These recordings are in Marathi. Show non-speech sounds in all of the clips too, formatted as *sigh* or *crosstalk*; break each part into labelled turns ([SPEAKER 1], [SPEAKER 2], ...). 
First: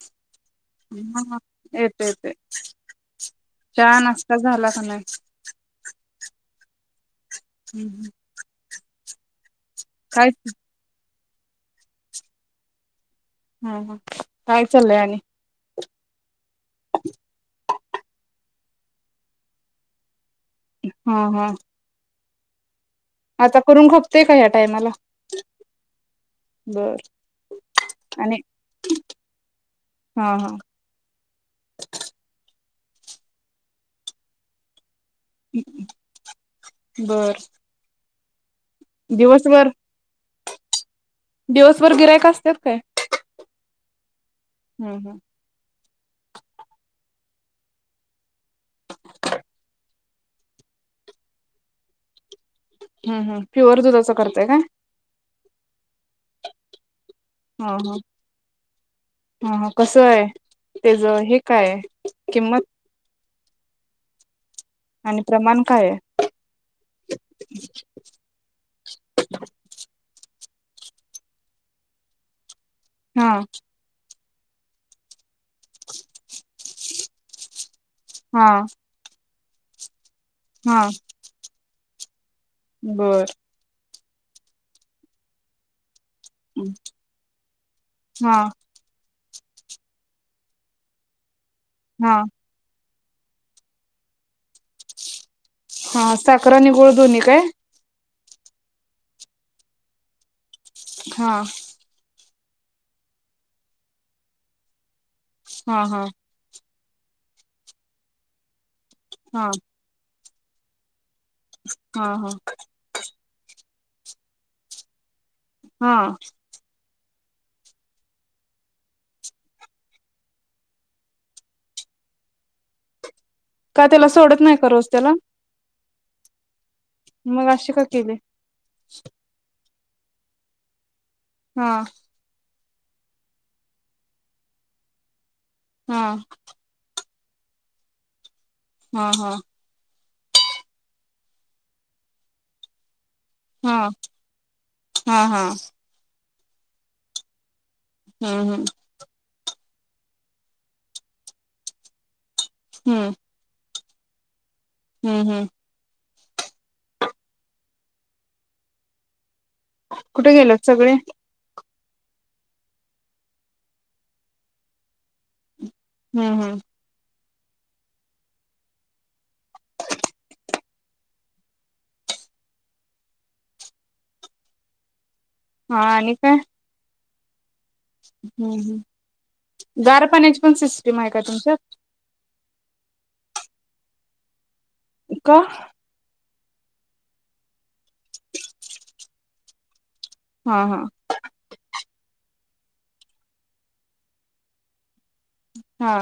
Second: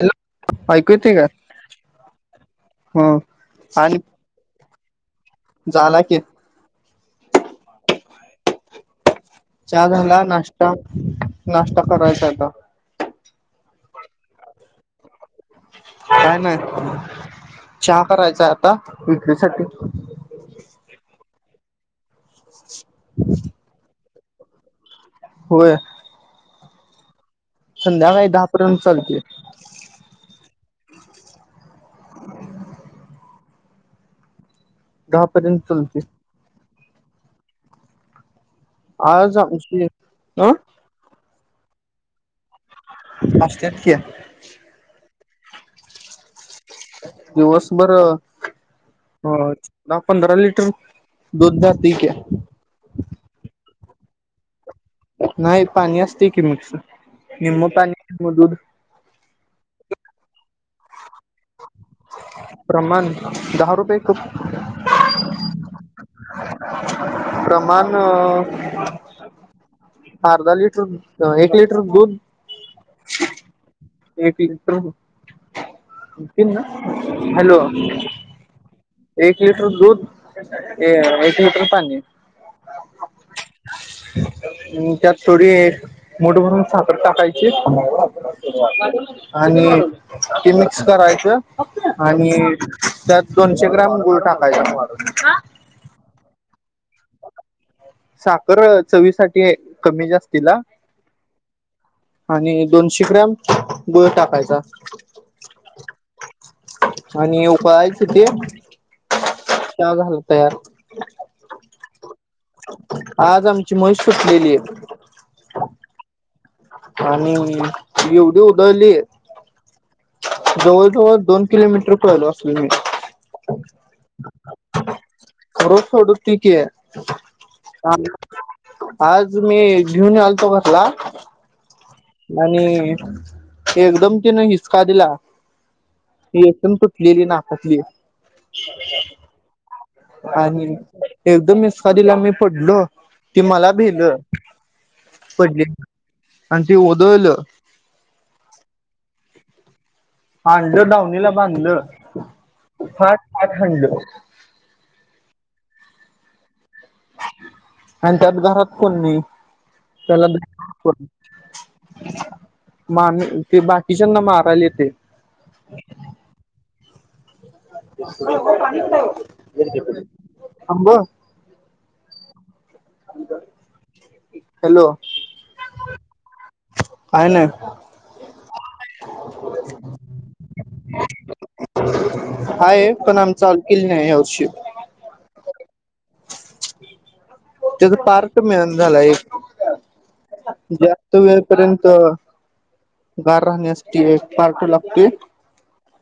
[SPEAKER 1] हॅलो ऐकू येते
[SPEAKER 2] ह
[SPEAKER 1] का
[SPEAKER 2] ह येत येते
[SPEAKER 1] ह
[SPEAKER 2] चहा
[SPEAKER 1] आणि
[SPEAKER 2] नाश्ता झाला. *unintelligible*
[SPEAKER 1] झाला कि
[SPEAKER 2] हम्म.
[SPEAKER 1] चहा झाला,
[SPEAKER 2] काय
[SPEAKER 1] नाष्टा नाष्टा करायचा आहे आता.
[SPEAKER 2] ह ह काय चालय आणि
[SPEAKER 1] काय नाय चहा करायचाय आ का विक्रीसाठी
[SPEAKER 2] हा हा आता करून खूप ते का या टायमाला
[SPEAKER 1] होय.
[SPEAKER 2] बर
[SPEAKER 1] संध्याकाळी
[SPEAKER 2] आणि
[SPEAKER 1] दहा पर्यंत चालतोय.
[SPEAKER 2] हा हा
[SPEAKER 1] *inaudible* दहापर्यंत चालतय.
[SPEAKER 2] बरं
[SPEAKER 1] *inaudible* अ
[SPEAKER 2] दिवस भर गिर्‍हाईक असत्यात काय?
[SPEAKER 1] पाश्चात्य
[SPEAKER 2] हम्म हम्म
[SPEAKER 1] दिवसभर अ दहा पंधरा लिटर दुध जातय, की
[SPEAKER 2] हुं हुं प्युअर दुधाच करताय काय?
[SPEAKER 1] नाही पाणी असतय कि मिक्स निम्म
[SPEAKER 2] हा हा
[SPEAKER 1] पाणी निम्म दूध
[SPEAKER 2] हा हा कसं आहे? तेज
[SPEAKER 1] प्रमाण दहा रुपये खूप
[SPEAKER 2] आणि प्रमाण काय आहे?
[SPEAKER 1] प्रमाण अ अर्धा लिटर एक लिटर दूध
[SPEAKER 2] हा.
[SPEAKER 1] एक लिटर नितीन ना हॅलो
[SPEAKER 2] हा
[SPEAKER 1] ए लिटर दूध
[SPEAKER 2] हा
[SPEAKER 1] एक लिटर *unintelligible*
[SPEAKER 2] बर.
[SPEAKER 1] हम् त्यात थोडी मूठ भरून साखर टाकायची.
[SPEAKER 2] हा
[SPEAKER 1] आणि ते मिक्स करायचं.
[SPEAKER 2] हा
[SPEAKER 1] आणि त्यात दोनशे ग्रॅम गुळ टाकायचा.
[SPEAKER 2] हा साखर आणि गुळ दोन्ही काय?
[SPEAKER 1] साखर चवी साठी कमी जास्तीला.
[SPEAKER 2] हा
[SPEAKER 1] आणि दोनशे ग्रॅम गुळ टाकायचा.
[SPEAKER 2] हा हा.
[SPEAKER 1] आणि उकळायच ते.
[SPEAKER 2] हा
[SPEAKER 1] *unintelligible* तयार
[SPEAKER 2] हा हा.
[SPEAKER 1] आज आमची म्हैस सुटलेली.
[SPEAKER 2] हा.
[SPEAKER 1] आणि एवढी उधळली जवळ जवळ दोन किलोमीटर पळलो असलं मी.
[SPEAKER 2] का त्याला सोडत नाही का रोज त्याला?
[SPEAKER 1] रोज सोडत ती की
[SPEAKER 2] मग अशी का केली?
[SPEAKER 1] आज मी घेऊन यायलतो घरला.
[SPEAKER 2] हा.
[SPEAKER 1] आणि एकदम तिने हिसका दिला.
[SPEAKER 2] हा
[SPEAKER 1] *unintelligible* लेली *unintelligible*
[SPEAKER 2] हा हा.
[SPEAKER 1] आणि एकदम हिसका दिला मी पडलो. ते मला
[SPEAKER 2] हा
[SPEAKER 1] भिलं
[SPEAKER 2] हा हा
[SPEAKER 1] पडली. आणि ती ओदळल
[SPEAKER 2] हम्म हम्म
[SPEAKER 1] आणलं दावणीला बांधलं.
[SPEAKER 2] हम्म
[SPEAKER 1] फाट फाट हानलो. *inaudible*
[SPEAKER 2] हम्म हम्म
[SPEAKER 1] अन त्यात घरात कोण नाही.
[SPEAKER 2] कुठे गेलेत सगळे?
[SPEAKER 1] *unintelligible* ती बाकीच्याना मारायला येतंय
[SPEAKER 2] हम्म हम्म
[SPEAKER 1] *unintelligible* आंब हॅलो
[SPEAKER 2] हा आणि काय
[SPEAKER 1] काय नाय
[SPEAKER 2] हम्म हम्म गार पाण्याची पण सिस्टीम आहे का तुमच्यात
[SPEAKER 1] हाय पण आम्ही चालू केली नाही यावर्षी? *unintelligible*
[SPEAKER 2] का
[SPEAKER 1] तेजं पार्ट मिळना झालाय एक
[SPEAKER 2] हा हा
[SPEAKER 1] जास्त वेळपर्यंत गार राहण्यासाठी एक पार्ट लागतोय
[SPEAKER 2] हा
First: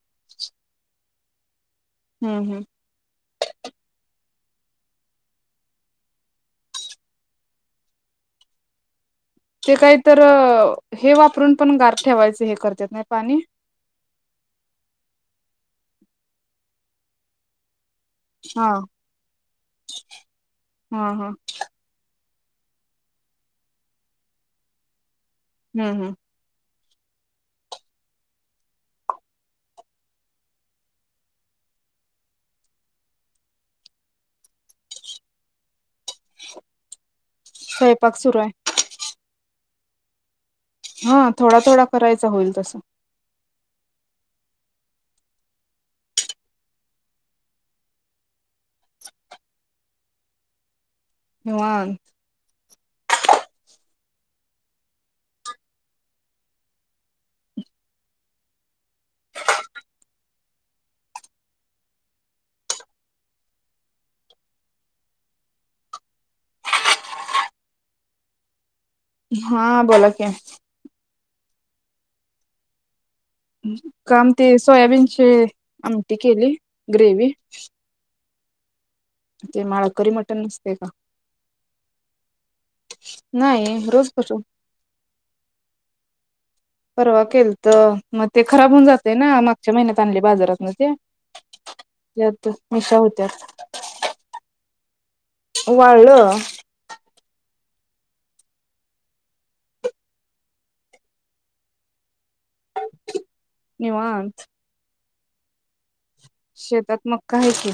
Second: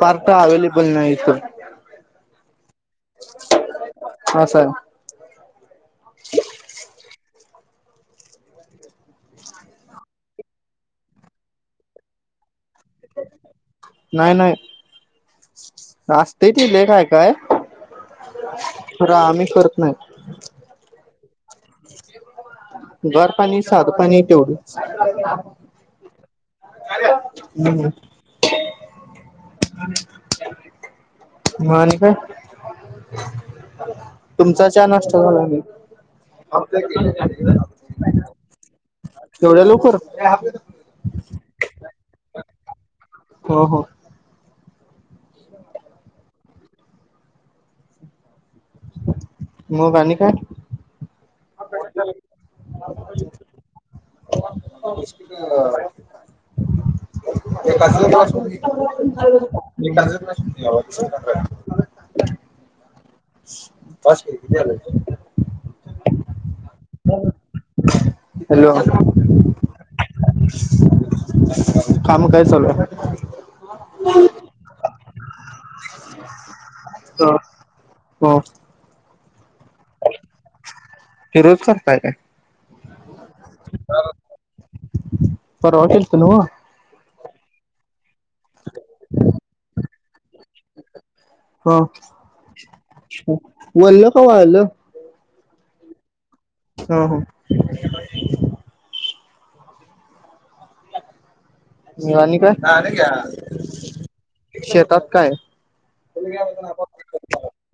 [SPEAKER 1] पार्ट तो अवेलेबल नाही इथं
[SPEAKER 2] हम्म हम्म
[SPEAKER 1] हा सर. *unintelligible*
[SPEAKER 2] ते काही तर हे वापरून पण गार ठेवायचं हे कर त्या *unintelligible* पाणी
[SPEAKER 1] नाय नाय असतय कि लैट हाय काय
[SPEAKER 2] हा
[SPEAKER 1] बरं आम्ही करत नाही
[SPEAKER 2] हा हा
[SPEAKER 1] गार पाणी साधं पाणी तेवढंच
[SPEAKER 2] हम्म हम्म
[SPEAKER 1] हं हं *unintelligible* म आणि काय तुमचा चा नाष्टा झाला कि नाही ऑब्जेक्ट केलं त्यांनी.
[SPEAKER 2] सयपाक सुरू हाय.
[SPEAKER 1] एवढ्या लौकर
[SPEAKER 2] करायचं होईल तसं
[SPEAKER 1] हो हो मग आणि काय
[SPEAKER 2] निवांत
[SPEAKER 1] *unintelligible* *unintelligible* हॅलो
[SPEAKER 2] ह्या बोला की
[SPEAKER 1] काम काय चालू हाय.
[SPEAKER 2] काम ते सोयाबीन *unintelligible* आमटी केली. ग्रेवी
[SPEAKER 1] हा
[SPEAKER 2] ते माळकरी मटण नसतय का
[SPEAKER 1] हे रोज करताय काय
[SPEAKER 2] *inaudible* नाही रोज कसो
[SPEAKER 1] तलवा
[SPEAKER 2] परवा केलत. म ते खराब होऊन जातय ना मागच्या महिन्यात आणलय बाजारातन ते
[SPEAKER 1] हा
[SPEAKER 2] यात मिरच्या होत्या.
[SPEAKER 1] वल्ल का वाळलं
[SPEAKER 2] वाळं
[SPEAKER 1] हा हा निवानी
[SPEAKER 2] निवांत
[SPEAKER 1] *unintelligible* *inaudible* शेतात काय *inaudible*
[SPEAKER 2] शेतात मग काय की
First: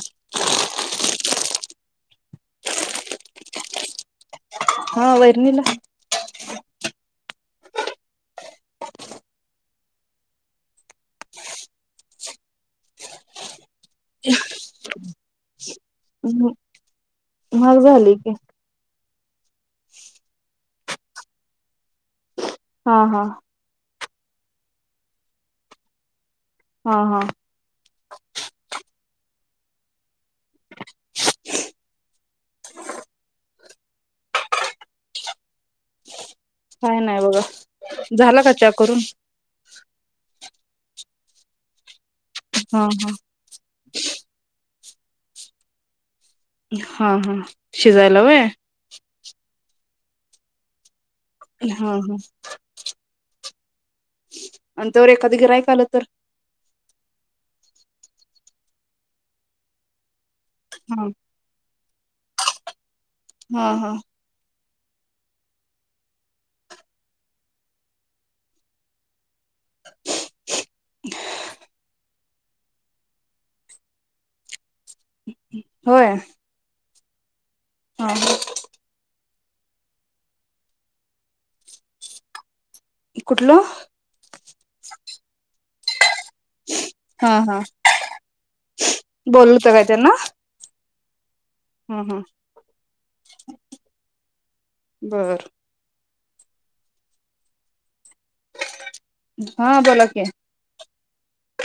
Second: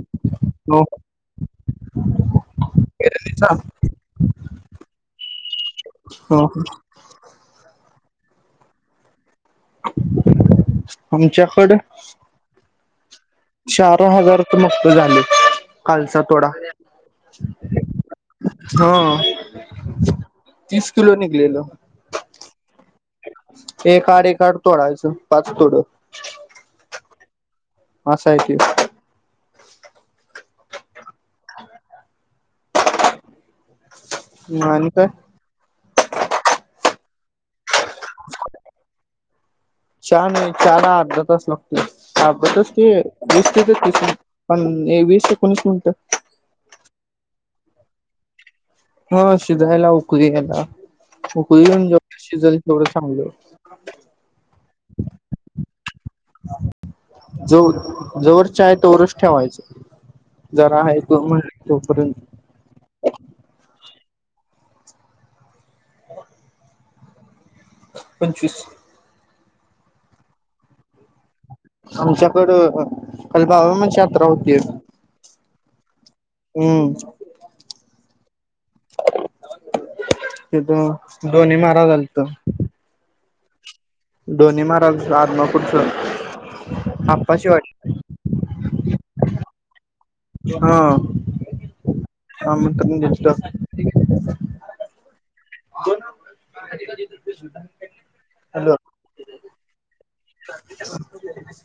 [SPEAKER 2] हा वैरणीला
[SPEAKER 1] हो *inaudible* आमच्याकड चार हजार तर *unintelligible* कालचा तोडा *inaudible*
[SPEAKER 2] महाग झाली की
[SPEAKER 1] हं तीस किलो निघलेलं *inaudible*
[SPEAKER 2] हा हा
[SPEAKER 1] एक आड एक आड तोडायच पाच तोड
[SPEAKER 2] हा हा
[SPEAKER 1] असा आहे की
[SPEAKER 2] *inaudible*
[SPEAKER 1] *inaudible* म आणि काय
[SPEAKER 2] काय नाय बघा झाल का चा करून
[SPEAKER 1] चहा नाही चहाला अर्धा तास
[SPEAKER 2] हा
[SPEAKER 1] लागतोय.
[SPEAKER 2] हा
[SPEAKER 1] *unintelligible* पण हे वीस एकोणीस मिनिट
[SPEAKER 2] हा हा शिजायला व्हय
[SPEAKER 1] हा शिजाय लाऊ कुणी खला होईन *unintelligible* शिजलं तेवढं चांगलं.
[SPEAKER 2] आण तोवर एखाद गिरायिक आलं तर
[SPEAKER 1] जवर चाय तवर च ठेवायचं जरा आहे
[SPEAKER 2] हा
[SPEAKER 1] तो म्हण तोपर्यंत
[SPEAKER 2] *inaudible* हा हा
[SPEAKER 1] पंचवीस
[SPEAKER 2] *unintelligible*
[SPEAKER 1] आमच्याकडं काल *inaudible* बाळूमामाची यात्रा होती. हम्म
[SPEAKER 2] हा.. हा..
[SPEAKER 1] तिथं डोने म्हाराज आलत.
[SPEAKER 2] इ कुठलं?
[SPEAKER 1] डोने माराज आदमापुरच
[SPEAKER 2] हा
[SPEAKER 1] आप्पाची
[SPEAKER 2] हा
[SPEAKER 1] वाडी
[SPEAKER 2] *unintelligible* त्यांना
[SPEAKER 1] *inaudible* हा *unintelligible* हा म्हणता तुम्ही घेतल
[SPEAKER 2] बर
[SPEAKER 1] कधी कधी टुथपेस्ट *unintelligible* हॅलो
[SPEAKER 2] हा बोला की
[SPEAKER 1] *unintelligible*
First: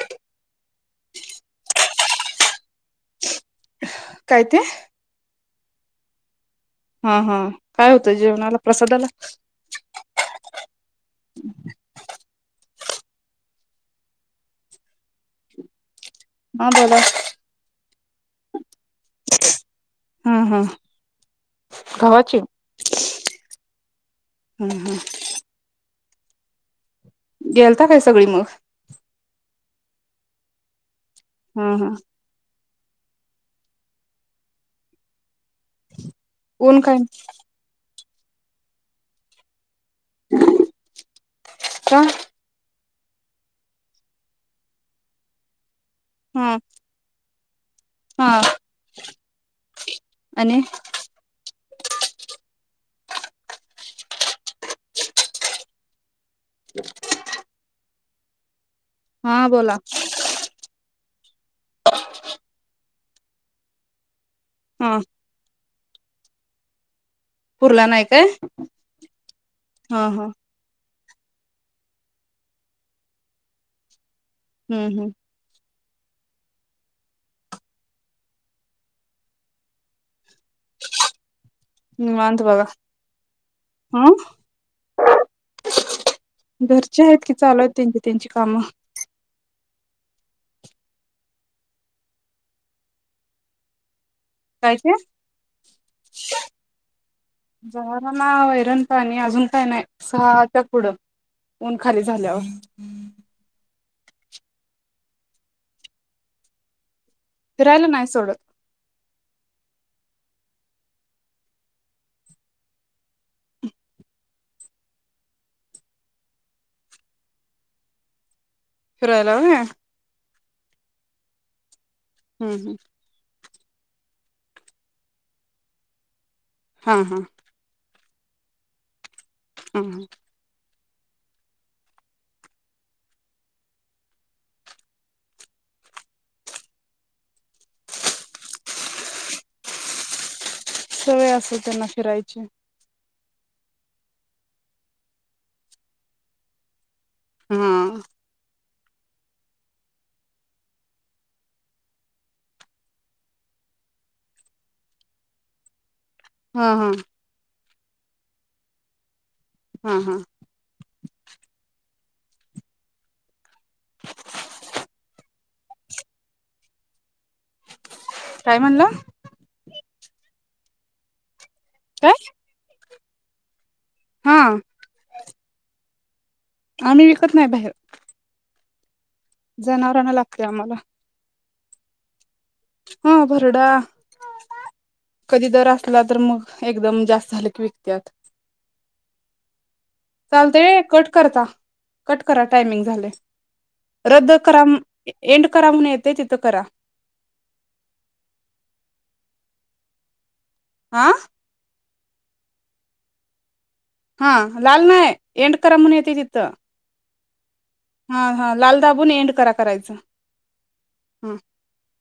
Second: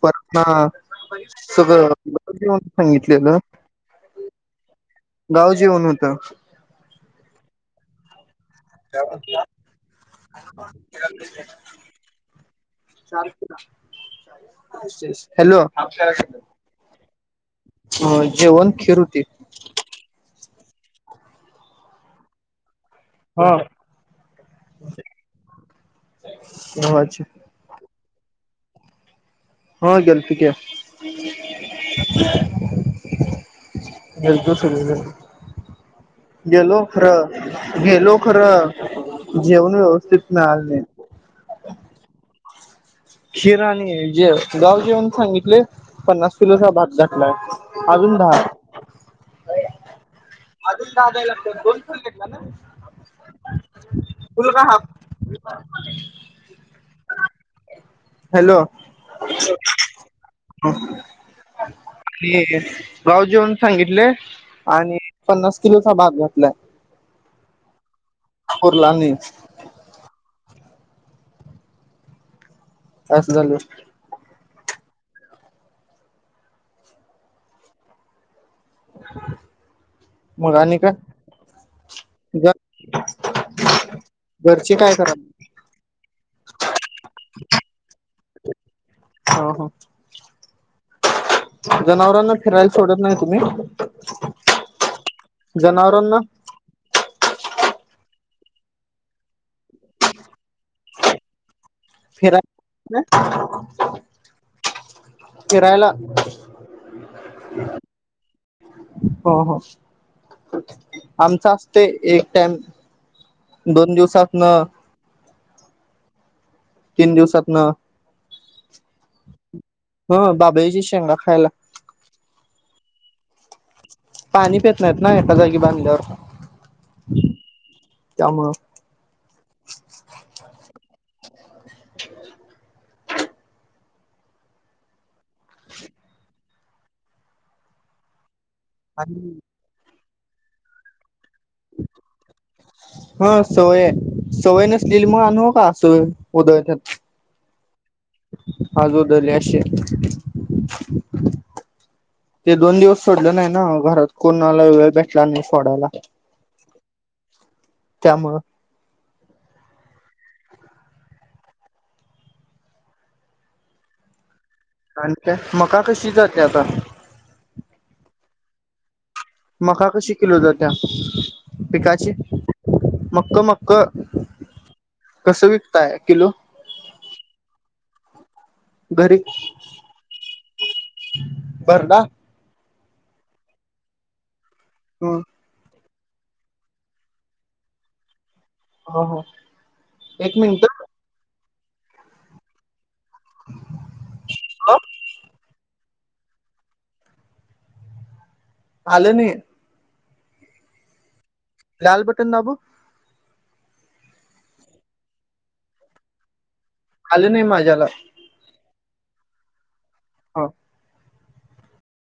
[SPEAKER 1] प ह सगळं *unintelligible* घेऊन सांगितलेलं.
[SPEAKER 2] काय ते?
[SPEAKER 1] गाव जेवण होत
[SPEAKER 2] हा हा काय होतं जेवणाला?
[SPEAKER 1] *unintelligible*
[SPEAKER 2] प्रसादाला
[SPEAKER 1] चालते का? *unintelligible* हॅलो *unintelligible*
[SPEAKER 2] हा बोला
[SPEAKER 1] अ जेवण खीर होती
[SPEAKER 2] हा हा गव्हाची
[SPEAKER 1] हा
[SPEAKER 2] हा हा
[SPEAKER 1] *unintelligible* घवात
[SPEAKER 2] गेलता काय सगळी मग.
[SPEAKER 1] हो गेलतू की
[SPEAKER 2] हा हा
[SPEAKER 1] *unintelligible* गेलतो *unintelligible*
[SPEAKER 2] *inaudible* ऊन
[SPEAKER 1] गेलो
[SPEAKER 2] काय
[SPEAKER 1] खरं गेलो खर जेवून व तिथनं आनलंय
[SPEAKER 2] का
[SPEAKER 1] खीर आणि जे गावजेवण सांगितले पन्नास
[SPEAKER 2] हा
[SPEAKER 1] किलोचा भात घातलाय अजून
[SPEAKER 2] हा
[SPEAKER 1] दहा
[SPEAKER 2] आणि
[SPEAKER 1] अजून दहा द्याय लागत्यात दोन फोन घेतला ना? फुल का हाफ
[SPEAKER 2] *inaudible*
[SPEAKER 1] हॅलो
[SPEAKER 2] हा बोला
[SPEAKER 1] आणि गाव जेवन सांगितल आणि
[SPEAKER 2] हा
[SPEAKER 1] किलोचा भात घातलाय
[SPEAKER 2] पुरला नाई काय
[SPEAKER 1] पुरला आणि
[SPEAKER 2] हं हं
[SPEAKER 1] अस झाल
[SPEAKER 2] हूं हूं
[SPEAKER 1] *unintelligible* काय
[SPEAKER 2] निवांत
[SPEAKER 1] ग
[SPEAKER 2] बघा हा
[SPEAKER 1] घरचे काय करा
[SPEAKER 2] घरची आहेत की चालू आहेत त्यांची त्यांची कामं
[SPEAKER 1] ह जनावरांना फिरायला सोडत नाय तुम्ही
[SPEAKER 2] काय ते
[SPEAKER 1] जनावरांना
[SPEAKER 2] जनावरांना वैरण पाणी अजून काय नाय सा थं पुढं ऊन खाली झाल्यावर
[SPEAKER 1] फिराय फिरायला
[SPEAKER 2] फिरायला नाही सोडत.
[SPEAKER 1] हं हं आमच असतय एक टाइम दोन दिवसातनं तीन दिवसातनं
[SPEAKER 2] फिरायला हो ना
[SPEAKER 1] अ बाभळीची शेंगा खायला
[SPEAKER 2] हम
[SPEAKER 1] पाणी पित नाहीत ना एका जागी बांधल्यावर
[SPEAKER 2] हा हा
[SPEAKER 1] त्यामुळं
[SPEAKER 2] हम
[SPEAKER 1] *inaudible* आणि
[SPEAKER 2] सवय असेल त्यांना फिरायची.
[SPEAKER 1] ह सवय सवय नसलेले मग आणू का असवय उदळत्यात
[SPEAKER 2] हां
[SPEAKER 1] हजोदले अशे ते दोन दिवस सोडलं नाही ना घरात कोणाला वेळ भेटला नाही सोडायला
[SPEAKER 2] हा हा
[SPEAKER 1] त्यामुळं
[SPEAKER 2] हा हा *inaudible*
[SPEAKER 1] आन त्यात मका कशी जाते आता?
[SPEAKER 2] काय म्हणला?
[SPEAKER 1] मका कशी किलो जाते आता?
[SPEAKER 2] काय
[SPEAKER 1] पिकाची मक मक् क
[SPEAKER 2] हा
[SPEAKER 1] कसं विकताय किलो
[SPEAKER 2] आम्ही विकत नाही बाहेर
[SPEAKER 1] घरी
[SPEAKER 2] जनावरांना लागतय आम्हाला
[SPEAKER 1] भरडा
[SPEAKER 2] हा भरडा
[SPEAKER 1] हम्म
[SPEAKER 2] कधी दर अस विकला तर मग एकदम जास्त झालं की विकत्यात.
[SPEAKER 1] हो हो एक मिनिट
[SPEAKER 2] चालतय कट कर अता कट करा टायमिंग झालय रद्द करा म एंड करा म्हणू येतय तिथं करा
[SPEAKER 1] आलं नई
[SPEAKER 2] आ
[SPEAKER 1] लाल बटन दाबू
[SPEAKER 2] हा लाल नाय एंड करा म्हणून येतय तिथं
[SPEAKER 1] आलं नाही मा
[SPEAKER 2] हा हा लाल दाबून एंड करा करायचं
[SPEAKER 1] हो
[SPEAKER 2] हम्